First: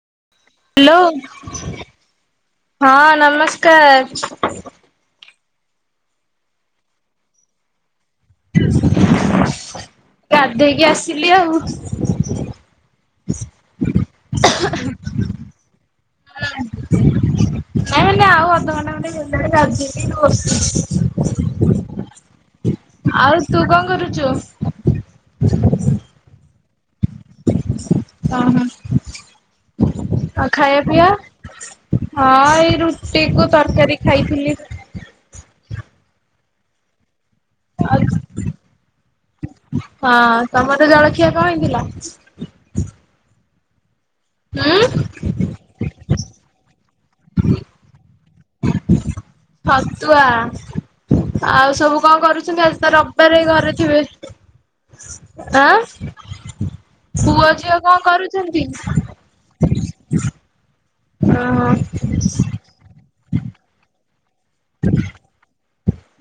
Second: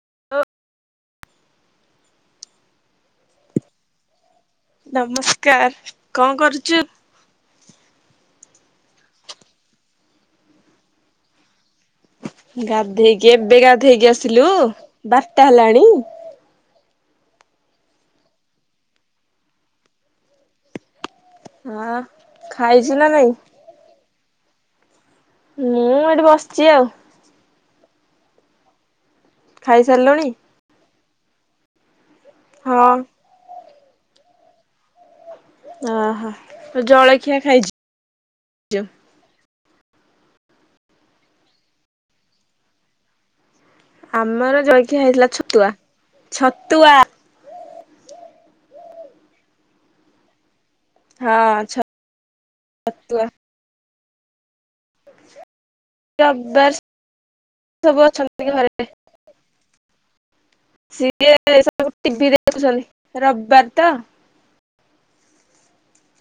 [unintelligible] Hello ହଁ, ନମସ୍କାର୍। ନମସ୍କାର୍, କଣ କରୁଚୁ? ଗାଧେଇକି ଆସିଲି ଆଉ। ଗାଧେଇକି ଏବେ ଗାଧେଇକି ଆସିଲୁ ବାରଟା ହେଲାଣି। ନାଇଁ ମାନେ ଆଉ ଅଧଘଣ୍ଟା ମାନେ ଗାଧେଇକି [unintelligible] ଖାଇଚୁ ନା ଆଉ ନାଇଁ? ତୁ କଣ କରୁଚୁ? ମୁଁଁ ଏଇଟି ବସ୍ଚି ଆଉ। [unintelligible] ଖାଇସାରିଲୁଣି? ଆଉ ଖାଇବା ପିଇବା ହଁ ଏଇ ରୁଟିକୁୁ ତରକାରୀ ଖାଇଥିଲି। ଓହୋ, ଜଳଖିଆ ଖାଇଚି। ଆ ହଁ ତମର ଜଳଖିଆ କଁ ହେଇଥିଲା। ଆମର ଉଁ ଜଳଖିଆ ହେଇଥିଲା ଛତୁଆ, ଛତୁଆ। ଫତଆ। ହଁ ଆଉ ସବୁ କଣ କରୁଚନ୍ତି। ଆଜି ତ ଛତୁଆ ରବିବାର ଘରେ ଥିବେ, ଆଁ। ରବିବାସ ପୁଅ ଝିଅ କଣ ସବୁ ଅଛନ୍ତି କରୁଛନ୍ତି? ଘରେ। ସିଏ ଓହୋ ସବୁ ଟିଭି ଦେଖୁସନ୍ତି ରବିବାର ତ।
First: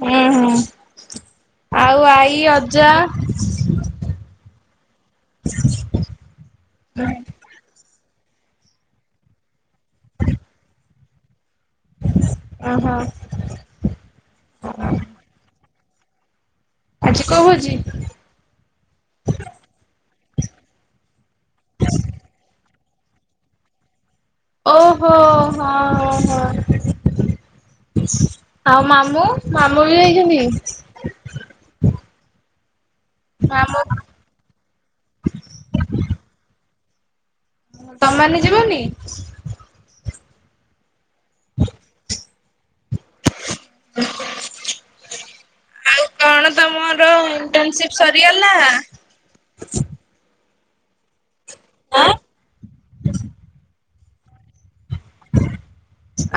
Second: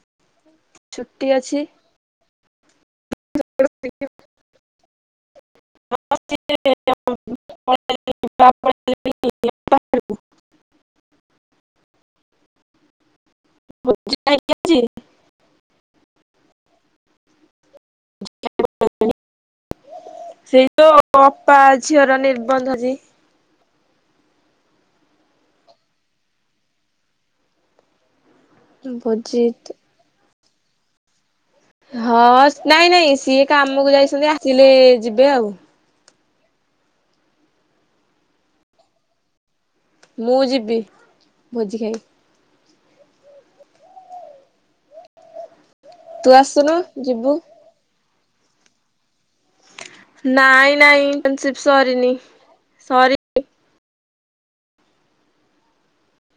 ହୁଁ ହୁଁ ଛୁଟି ଅଛି। ଆଉ ଆଈ ଅଜା। [unintelligible] ହ [unintelligible] ଓହୋ [unintelligible] ଆଜି କୋଉ ଭୋଜି? [unintelligible] ସେଇ ଯୋ ଅପା ଝିଅର ନିର୍ବନ୍ଧ ଆଜି। ଓହୋ ହଁ ହଁ। ଆଉ ମାମୁଁ, ଭୋଜି ମାମୁଁ ବି ଯାଇଚନ୍ତି। ହଁ, ନାଇଁ ନାଇଁ ସିଏ ମାମୁଁ କାମକୁ ଯାଇସନ୍ତି ଆସିଲେ ଯିବେ ଆଉ। ତମମାନେ ଯିବନି? ମୁଁ ଯିବି ଭୋଜି ଖାଇ। ଆଉ ତୁ କଣ ଆସୁନୁ ତମର ଯିବୁ। ଇଣ୍ଟରନସିପ ସରିଗଲା। ନାଇଁ ନାଇଁ ଇଣ୍ଟରସିପ ଆଁ ସରିନି ସରି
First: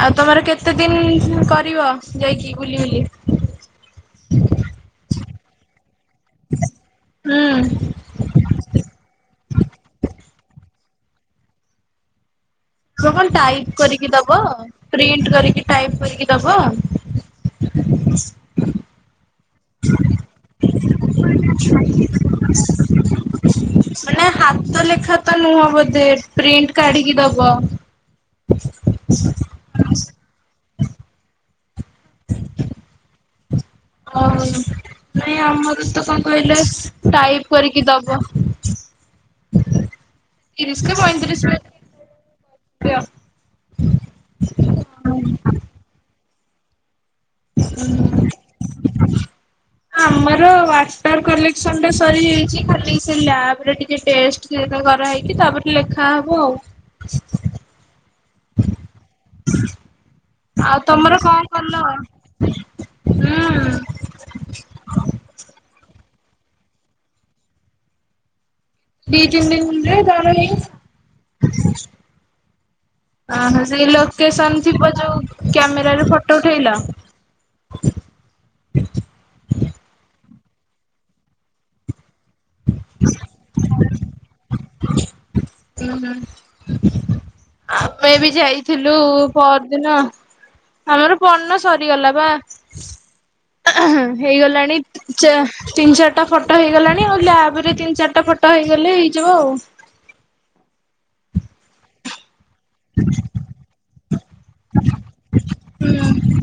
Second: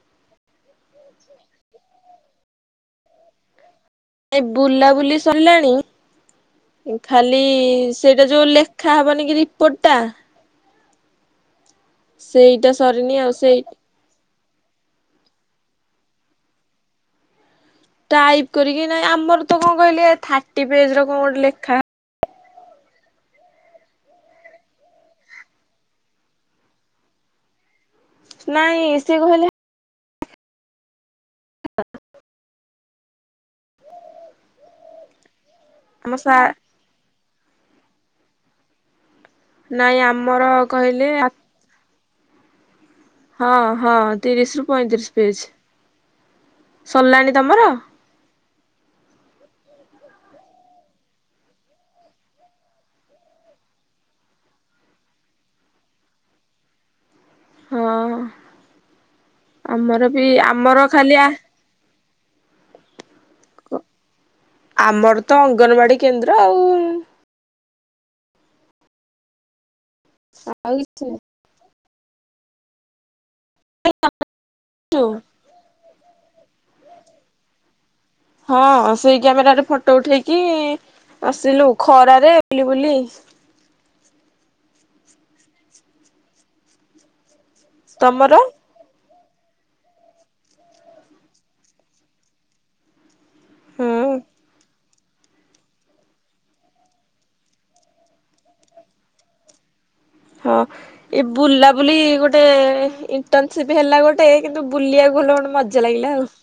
ଆଉ ତମର କେତେ ଦିନ କରିବ ଯାଇକି ବୁଲି ବୁଲି। ଏ ବୁଲା ବୁଲି ସରିଲାଣି। ଖାଲି ହୁଁ। ସେଇଟା ଯୋଉ ଲେଖା ହବନି କି ରିପୋର୍ଟ ଟା। ସେଇଟା। ହଣ ସରିନି କଣ ଆଉ ସେଇ ଟାଇପ କରିକି ଦବ। ପ୍ରିଣ୍ଟ କରିକି ଟାଇପ କରିକି ଦବ। ଟାଇପ୍ କରିକି ନାଇଁ ଆମର ତ କଣ କହିଲେ ଥାର୍ଟି ପେଜ ର କଣ ଗୋଟେ ଲେଖା। ମାନେ ହାତ ଲେଖା ତ ନୁହଁ ବୋଧେ ପ୍ରିଣ୍ଟ କାଢିକି ଦବ। ନାଇଁ ଏସିି କହଲେ- - ଓ ନାଇଁ ଆମର ତ ଆମ କଣ ସାର୍ କହିଲେ ଟାଇପ୍ କରିକି ଦବ। ନାଇଁ ଆମର ତିରିଶ କହିଲେ- - ଆ ହଁ ହଁ ତିରିଶ ରୁ ପଇଁତିରିଶ ପିଜ ସରିଲାଣି ତମର? ଆା ଆମର ୱାଟର କଲେକ୍ସନ ଟା ସରି ହୋଇଚି ଖାଲି ସେ ଲାବ ରେ ଟିକେ ଟେଷ୍ଟ - - ସିଲେଟ କରାହେଇଚି। ତାପରେ ଲେଖା ହବ ଆଉ। ହଁ, ଆମର ବି ଆମର ଖାଲିଆ - - ଭଲ ହୁଁ। ଆମର ତ ଅଙ୍ଗନବାଡି କେନ୍ଦ୍ର ଆଉ। ଦି ତିନି ଦିନରେ ଜଣ ହିଁ। ଆଉ କିଛି ଅ ହ ସେ ଏ ଲ [unintelligible] ଲୋକସନ୍ ଥିବ ନାହିଁ। ଯେଉଁ କ୍ୟାମେରାରେ ଫଟୋ ଉଠାଇଲା। ହଁ ସେଇ କ୍ୟାମେର ରେ ଫଟୋ ଉଠେଇକି ଆସିଲୁ ଖରାରେ ବୁଲି ବୁଲି। ଉୁଁ ହଁ ଆମେ ବି ତମର ଯାଇ ଥିଲୁ ପରଦିନ ଆମର ପର୍ନ ସରିଗଲା ବା ହୁଁ ହେଇଗଲାଣି। ତିନି ଚାରିଟା ଫଟୋ ହେଇଗଲାଣି ଆଉ ଲ୍ୟାବ ରେ ତିନି ଚାରିଟା ଫଟୋ ହେଇଗଲେ ହେଇଯିବ ଆଉ। ହଁ ଏ ବୁଲାବୁଲି ଗୋଟେ ଇଣ୍ଟର୍ନସିପ ହେଲା ଗୋଟେ କିନ୍ତୁ ବୁଲିବାକୁ ଗଲେ ଭଲ ମଜା ଲାଗିଲା ଆଉ। ହୁଁ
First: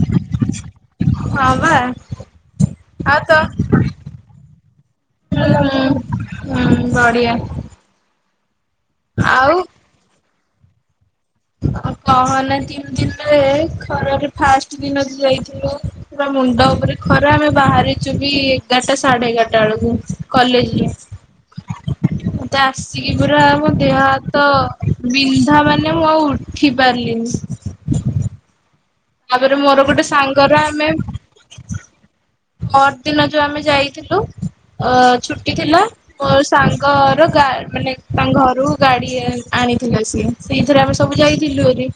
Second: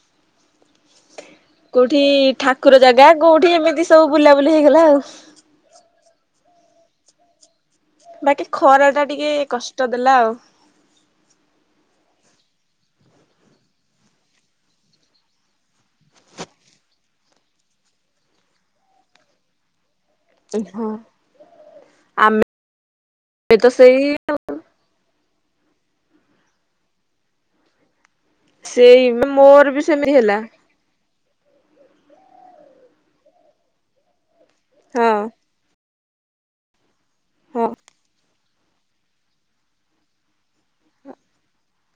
ହଁ ବା କୋଉଠି ଠାକୁର ଜାଗା ଆଉ କୋଉଠି ଏମିତି ସବୁ ବୁଲାବୁଲି ହେଇଗଲା ଆଉ। ହଁ ହୁଁ ବଢିଆ। ବାକି ଖରା ଟା ଟିକେ ଆଉ କଷ୍ଟ ଦେଲା ଆଉ। ଆଉ କହନା ତିନି ଦିନରେ ଖରାରେ ଫାଷ୍ଟ ଦିନକୁ ଯାଇଥିଲୁ। ପୁରା ମୁଣ୍ଡ ଉପରେ ଖରା ଆମେ ବାହାରିଛୁ ବି ଏଗାରଟା ସାଢେ ଏଗାରଟା ବେଳକୁ। ହଁ କଲେଜରେ ଆମେ ମତେ ଆସିକି ପୁରା ତ ମୋ ଦେହ ସେଇ ହା ତ ବିନ୍ଧା ମାନେ ମୁଁ ଆଉ ଉଠି ପାରିଲିନି। ସେଇ ତାପରେ ମୋର ବି ଗୋଟେ ସେମିତି ହେଲା। ସାଙ୍ଗର ଆମେ ପର ଦିନ ଯୋଉ ଆମେ ଯାଇଥିଲୁ ଅ ହଁ ଛୁଟି ଥିଲା। ମୋ ସାଙ୍ଗର ଗା ହଁ ମାନେ ତାଙ୍କ ଘରୁ ଗାଡି ଆଣିଥିଲେ ସିଏ। ସେଇଥିରେ ଆମେ ସବୁ ଯାଇଥିଲୁ ହେରି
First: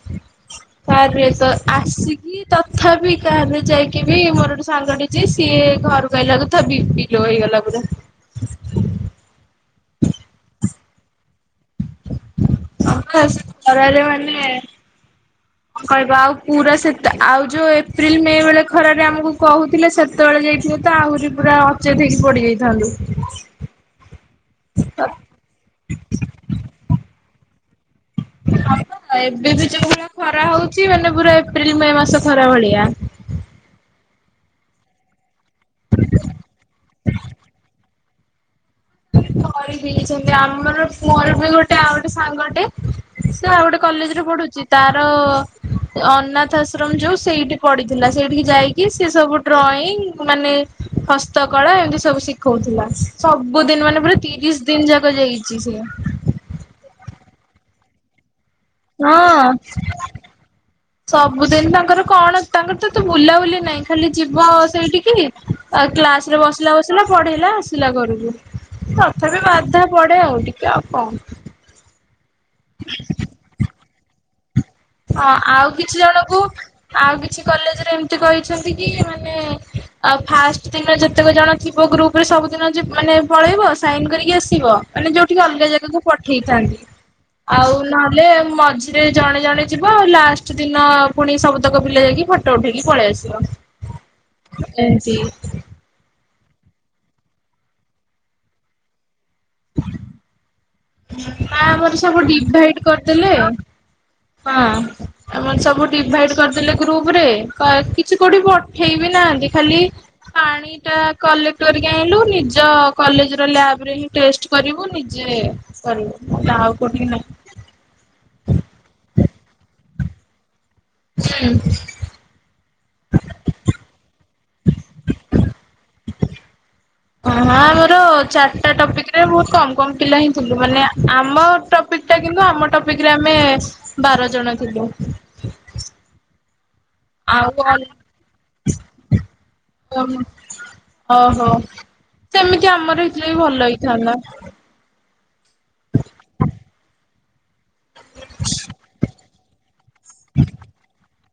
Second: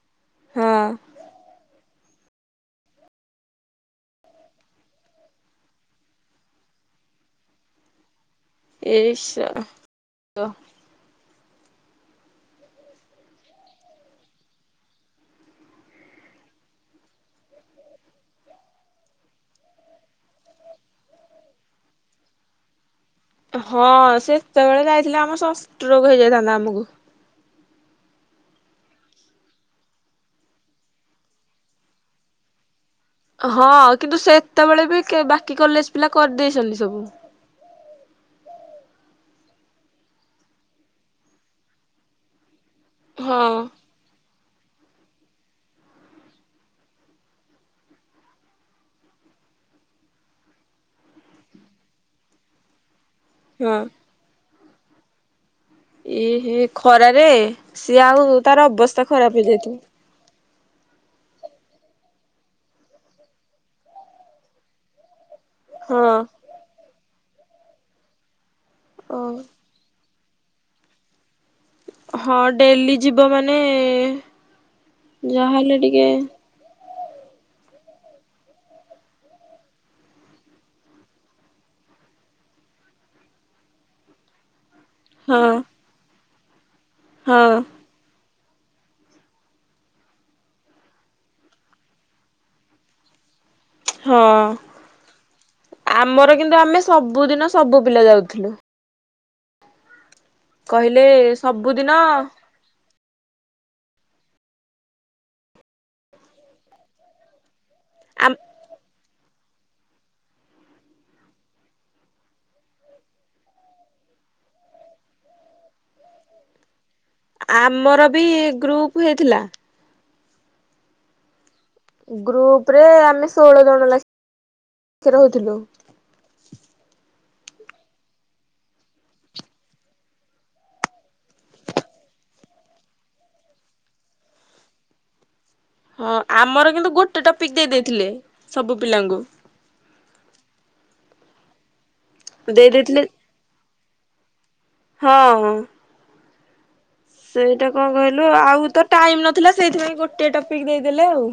ହଁ କାର ତ ଆସିକି। ତଥାପି କାର ଯାଇକି ବି ମୋର ଗୋଟେ ସାଙ୍ଗ ଟି ଯେ ସିଏ ଘରୁ ଆଇଲା କୁ ବିପି ଲୋ ହେଇଗଲା ପୁରା। ଏସ [unintelligible] ଆ ଆରେ ମାନେ [unintelligible] କହିବ ଆଉ ପୁରା ସେତ ଆଉ ଯୋଉ ଏପ୍ରିଲ ମେ ବେଳେ ଖରାରେ ଆମକୁ କହୁଥିଲା ସେ ସେତେବେଳେ ଯାଇଥିବୁ ତ ଆହୁରି ପୁରା ଅଚେତ ହେଇକି ପଡିଯାଇଥାନ୍ତୁ। ହଁ ସେ ସେତେବେଳେ ଯାଇଥିଲେ ଆମ ଷଷ୍ଠ ରୋଗ ହେଇଯାଇଥାନ୍ତା ଆମକୁ। ହ ଏବେ ବି ଯୋଉଭଳିଆ ଖରା ହଉଛି ମାନେ ପୁରା ଏପ୍ରିଲ ମେ ମାସ ଖରା ଭଳିଆ। ହଁ କିନ୍ତୁ ସେତେବେଳେ ବି ବାକି କଲେଜ ପିଲା କରିଦେଇଛନ୍ତି ସବୁ। କରିଛନ୍ତି ଆମର ମୋର ବି ଗୋଟେ ଆଉ ଗୋଟେ ସାଙ୍ଗଟେ ସେ ହଁ ଆଉ ଗୋଟେ। କଲେଜରେ ପଢୁଛି ତାର। ଅନାଥ ଆଶ୍ରମ ଯୋଉ ସେଇଠି ପଡିଥିଲା ସେଇଠି ଯାଇକି ସେ ସବୁ ଡ୍ରଇଂ ମାନେ। ହସ୍ତକଳା ଏମିତି ସବୁ ଶିଖଉଥିଲା ସବୁ ସବୁ ହଁ ଦିନ ମାନେ ପୁରା ତିରିଶ ଦିନ ଯାକ ଯାଇଛି ସିଏ। ଏ ହେ ଖରାରେ ସିଏ ଆଉ ତାର ଅବସ୍ଥା ଖରାପ ହଁ ହେଇଯାଇଥିବ। ସବୁଦିନ ତାଙ୍କର କଣ ତାଙ୍କର ତ ବୁଲାବୁଲି ନାହିଁ ଖାଲି ଯିବ ସେଇଠି କି। ଆଉ ହଁ। କ୍ଲାସ ରେ ବସିଲା ବସିଲା ପଢେଇଲା ଆସିଲା ଘରକୁ ଓ ତଥାପି ବାଧା ପଢେ ଆଉ ଟିକେ ଆଉ କଣ। ହଁ ଡେଲି ଯିବ ମାନେ। ହଁ ଆଉ ଯାହାହେଲେ କିଛି ଟିକେ ଜଣଙ୍କୁ। ଆଉ କିଛି କଲେଜରେ ଏମିତି କହିଛନ୍ତି କି ମାନେ ଫାର୍ଷ୍ଟ ଦିନ ଯେତେକ ଜଣ ଗ୍ରୁପ ରେ ସବୁଦିନ ମାନେ ପଳେଇବ ସାଇନ କରିକି ଆସିବ। ମାନେ ଯୋଉଠିକି ହଁ। ଅଲଗା ଜାଗାକୁ ପଠେଇଥାନ୍ତି ହଁ ଆଉ ନହେଲେ ମଝିରେ ଜଣେ ଜଣେ ଯିବ ଲାଷ୍ଟ ଦିନ ପୁଣି ସବୁତକ ପିଲା ଯାଇକି ଫଟୋ ଉଠେଇକି ପଳେଇ ଆସିବ। ହଁ ଏମିତି। ଆମର କିନ୍ତୁ ଆମେ ସବୁଦିନ ସବୁ ପିଲା ଯାଉଥିଲୁ। କହିଲେ ଆ ସବୁଦିନ ଆମର ସବୁ ଡିଭାଇ [unintelligible] କରିଦେଲେ ହଁ ଆ ସବୁ ଡିଭାଇଡ୍ କରିଦେଲେ ଗ୍ରୁପ ରେ କିଛି ଆମ୍ କୋଉଠି ପଠେଇ ବିି ନାହାନ୍ତି ଖାଲି ପାଣି ଏଟା କଲେକ୍ଟ କରିକି ଆଇଁଲୁ ନିଜ କଲେଜେ ର ଲ୍ୟାବ୍ ରେ ହି ଟେଷ୍ଟ କରିବୁ ନିଜେ। ସରି ମତେ ଆଉ କୋଉଠିକି ନାଇଁ। ଆମର ବି ଗ୍ରୁପ ହେଇଥିଲା। ହୁଁ। ଗ୍ରୁପ ରେ ଆମେ ଷୋଳ ଜଣ ଲା ଖେ ରହୁଥିଲୁ। ହ [inaudible] ମୋର ଚାରିଟା ଟପିକିରେ ବହୁତୁ କମ୍ କମ୍ ପିଲା ହିଁ ଥିଲୁ ମାନେ ଆମ [unintelligible] କିନ୍ତୁ ଆମ ଟପିକି ରେ ଆମେ ବାର ଜଣ ଥିଲୁ। ହଁ ଆମର କିନ୍ତୁ ଗୋଟେ ଟପିକି ଦେଇ ଆଉ ଦେଇଥିଲେ ସବୁ ପିଲାଙ୍କୁ। ଓହ ଅହ ଦେଇ ସେମିତି ଦେଇଥିଲେ ଆମର ହେଇଥିଲେ ବି ଭଲ ହେଇଥାନ୍ତା। ହଁ। ସେଇଟା କଣ କହିଲୁ ଆଉ ତ ଟାଇମ୍ ନଥିଲା ସେଇଥିପାଇଁ ଗୋଟେ ଟପିକି ଦେଇଦେଲେ ଆଉ।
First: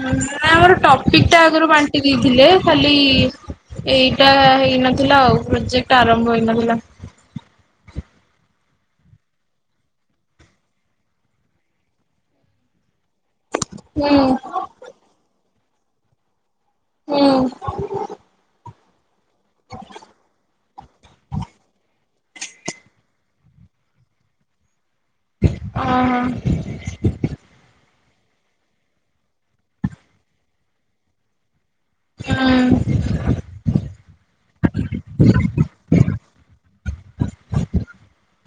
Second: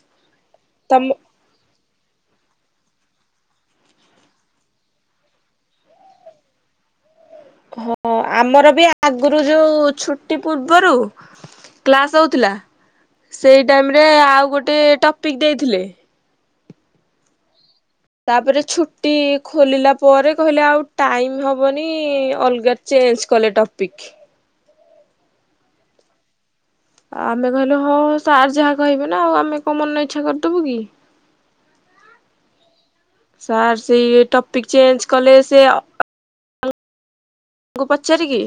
ନାଁ ଆମର ତମ ଟପିକି ଟା ଆଗରୁ ବାଣ୍ଟି ଦେଇଥିଲେ ଖାଲି ଏଇଟା ହେଇନଥିଲା ଆଉ ପ୍ରୋଜେକ୍ଟ ଆରମ୍ଭ ହେଇନଥିଲା। ହଁ ଆମର ବି ଆଗରୁ ଯୋଉ ଛୁଟି ପୂର୍ବରୁ କ୍ଲାସ ହଉଥିଲା ସେଇ ଟାଇମ୍ ରେ ହୁଁ ହୁଁ ଆଉ ଗୋଟେ ଟପିକି ଦେଇଥିଲେ। ହୁଁ। ତାପରେ ଛୁଟି ଖୋଲିଲା ପରେ କହିଲେ ଆଉ ଟାଇମି ହବନି ଅଲଗା ଚେଞ୍ଜ୍ କଲେ ଟପିକି। ଅ ହଁ। ଆମେ କହିଲୁ ହଁ ସାର୍ ଯାହା କହିବେ ନା ଆଉ ଆମେ କୋଉ ମନ ଇଚ୍ଛା କରିଦବୁ କି। ହୁଁ ସାର୍ ସେଇ ଟପିକି ଚେଞ୍ଜ କଲେ ସେ ପଚାରିକି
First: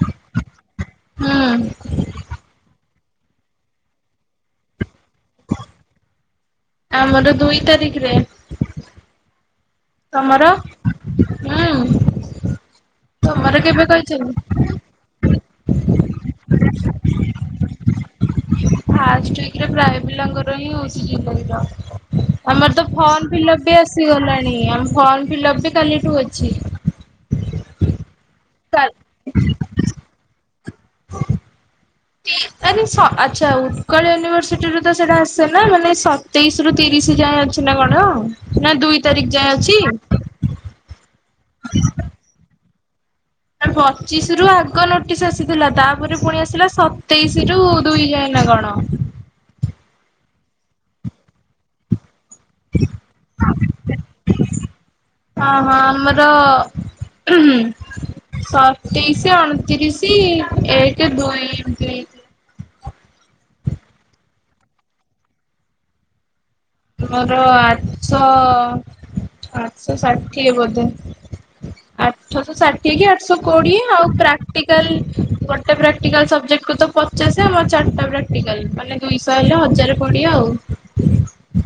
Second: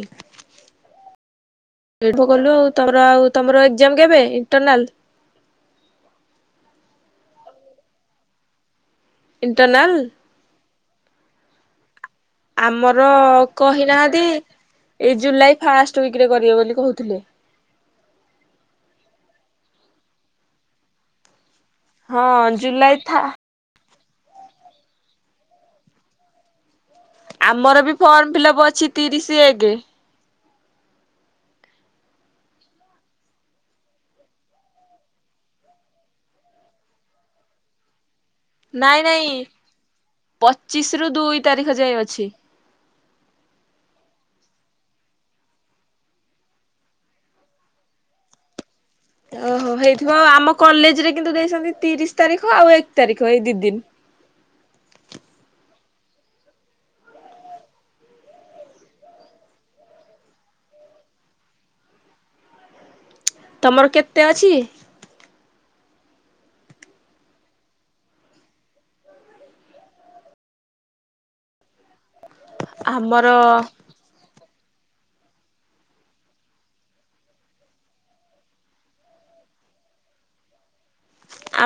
ହୁଁ। ସେଠୁ ଗଲୁ ଆଉ ତମର ଏଜାମ କେବେ ଇଣ୍ଟରନାଲ? ଆମର ଦୁଇ ତାରିଖରେ। ଇଣ୍ଟନାଲ୍। ତମର ଉଁ? ଆମର କହିନାହାନ୍ତି ଏଇ ଜୁଲାଇ ଫାଷ୍ଟ ୱିକିରେ କରିବେ ବୋଲି କହୁଥିଲେ। ଫାଷ୍ଟ ୱାଇକି ପ୍ରାଏ ପିଲାଙ୍କର ହିଁ ହଉଚି ହଁ ଜ ଆମର ତ ଜୁଲାଇ ଥା ଫମ୍ ଫିଲପ [unintelligible] ବି ଆସିଗଲାଣି ଆମ ଫର୍ମ ଫିଲଅପ୍ ବି କାଲିଠୁ ଅଛି। ଆମର ବି ଫର୍ମ ଫିଲ୍ପ ଅପ୍ ଅଛି ତିରିଶି ଏକେ। [inaudible] [unintelligible] ସ ଆଚ୍ଛା ଉତ୍କଳ ୟୁନିଭର୍ସିଟିରେ ତ ସେଇଟା ଆସେ ନା ମାନେ ସତେଇଶି ରୁ ତିରିଶି ଯାଏ। ଅଛି ନା କଣ। ନା ଦୁଇ ନାଇଁ ତାରିଖ ନାଇଁ ଯାଏଁ ଅଛି? ପଚିଶି ରୁ ଦୁଇ ତାରିଖ ଯାଏ ଅଛି। ପଚିଶି ରୁ ଆଗ ନୋଟିସ୍ ଆସିଥିଲା ତାପରେ ପୁଣି ଆସିଲା ସତେଇଶି ରୁ ଦୁଇ ଯାଏଁ ନା କଣ। ଓହୋ ହେଇଥିବ ଆଉ ଆମ କଲେଜେ ରେ କିନ୍ତୁ ଦେଇସନ୍ତି ତିରିଶି ତାରିଖ ଆଉ ଏକ ତାରିଖ ଏଇ ଦିଇ ଦିନି। [inaudible] ହଁ ହଁ ଆମର ସତେଇଶି ଅଣତିରିଶ ଏକ ଦୁଇ ଏମତି। ତମର କେତେ ଅଛି? ମୋର ଆଠଶହ ଆଠଶହ ଷାଠିଏ ବୋଧେ। ଆଠଶ ଷାଠିଏ କି ଆମର ଆଠଶହ କୋଡିଏ। ଆଉ ପ୍ରାକ୍ଟିକାଲ ଗୋଟେ ପ୍ରାକ୍ଟିକାଲ ସବଜେକ୍ଟକୁ ତ ପଚାଶ ଆ ଚାରିଟା ପ୍ରାକ୍ଟିକାଲ ମାନେ ଦୁଇଶହ ହେଲେ ହଜାର କୋଡ଼ିଏ ଆଉ।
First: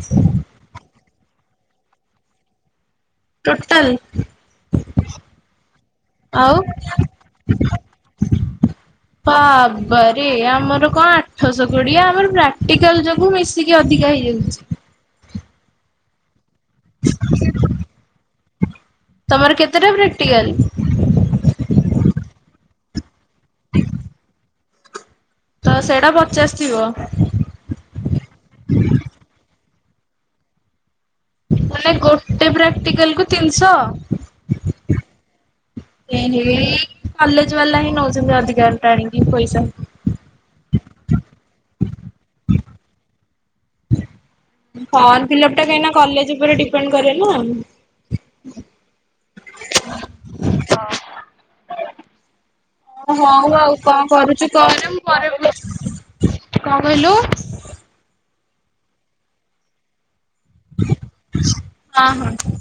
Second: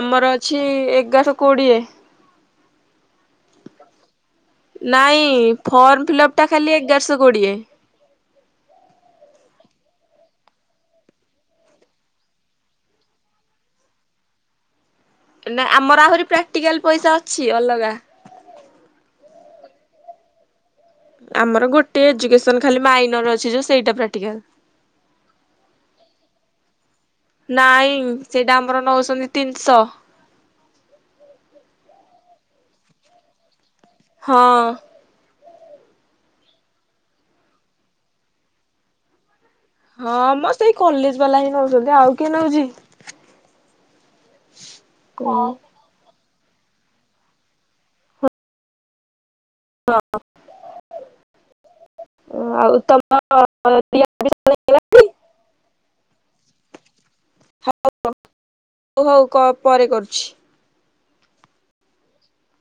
ଆମର ଅଛି ଏଗାରଶହ କୋଡିଏ। ଟୋଟାଲ୍? ନାଇଁ ଫର୍ମ ଫିଲପ୍ ଟା ଆଉ ଖାଲି ଏଗାରଶହ କୋଡିଏ। ବାବାରେ ଆମର କଣ ଆଠଶହ କୋଡିଏ ଆମର ପ୍ରାକ୍ଟିକାଲ ଯୋଗୁ ମିଶ ଟିକେ ଅଧିକା ହେଇଯାଉଛି। ନା ଆମର ଆହୁରି ପ୍ରାକ୍ଟିକାଲ ପଇସା ଅଛି ଅଲଗା। ତମର କେତେଟା ପ୍ରାକ୍ଟିକାଲ୍? ଆମର ଗୋଟେ ଏଜୁକେସନ ଖାଲି ମାଇନର ଅଛି ଯୋଉ ସେଇଟା ପ୍ରାକ୍ଟିକାଲ। ତ ସେଇଟା ପଚାଶ ଥିବ। ନାଇଁ ସେଇଟା ଆମର ନଉଛନ୍ତି ତିନିଶହ। ମାନେ ଗୋଟେ ପ୍ରାକ୍ଟିକାଲକୁ ତିନିଶହ। ହଁ। ଏ ହେ କଲେଜ ବାଲା ହିଁ ନଉଛନ୍ତି ଅଧିକା ଟାଣିକି ପଇସା। ହଁ ମ ସେଇ କଲେଜ ବାଲା ହିଁ ନେଉଛନ୍ତି ଆଉ କିଏ ନେଉଛି। ଫର୍ମ ଫିଲପଟା କାଇଁ ନା କଲେଜ ଉପରେ ଡିପେଣ୍ଡ କରେ ନା। [inaudible] ଆଉ ତମ ଓ ହଉ ଆଉ କଣ କରୁଛୁ କରେ ମୁଁ ପରେ [inaudible] କଣ କହିଲୁ? [inaudible] ହଉ ହଉ କ ପରେ କରୁଛି। ହଁ ହଁ।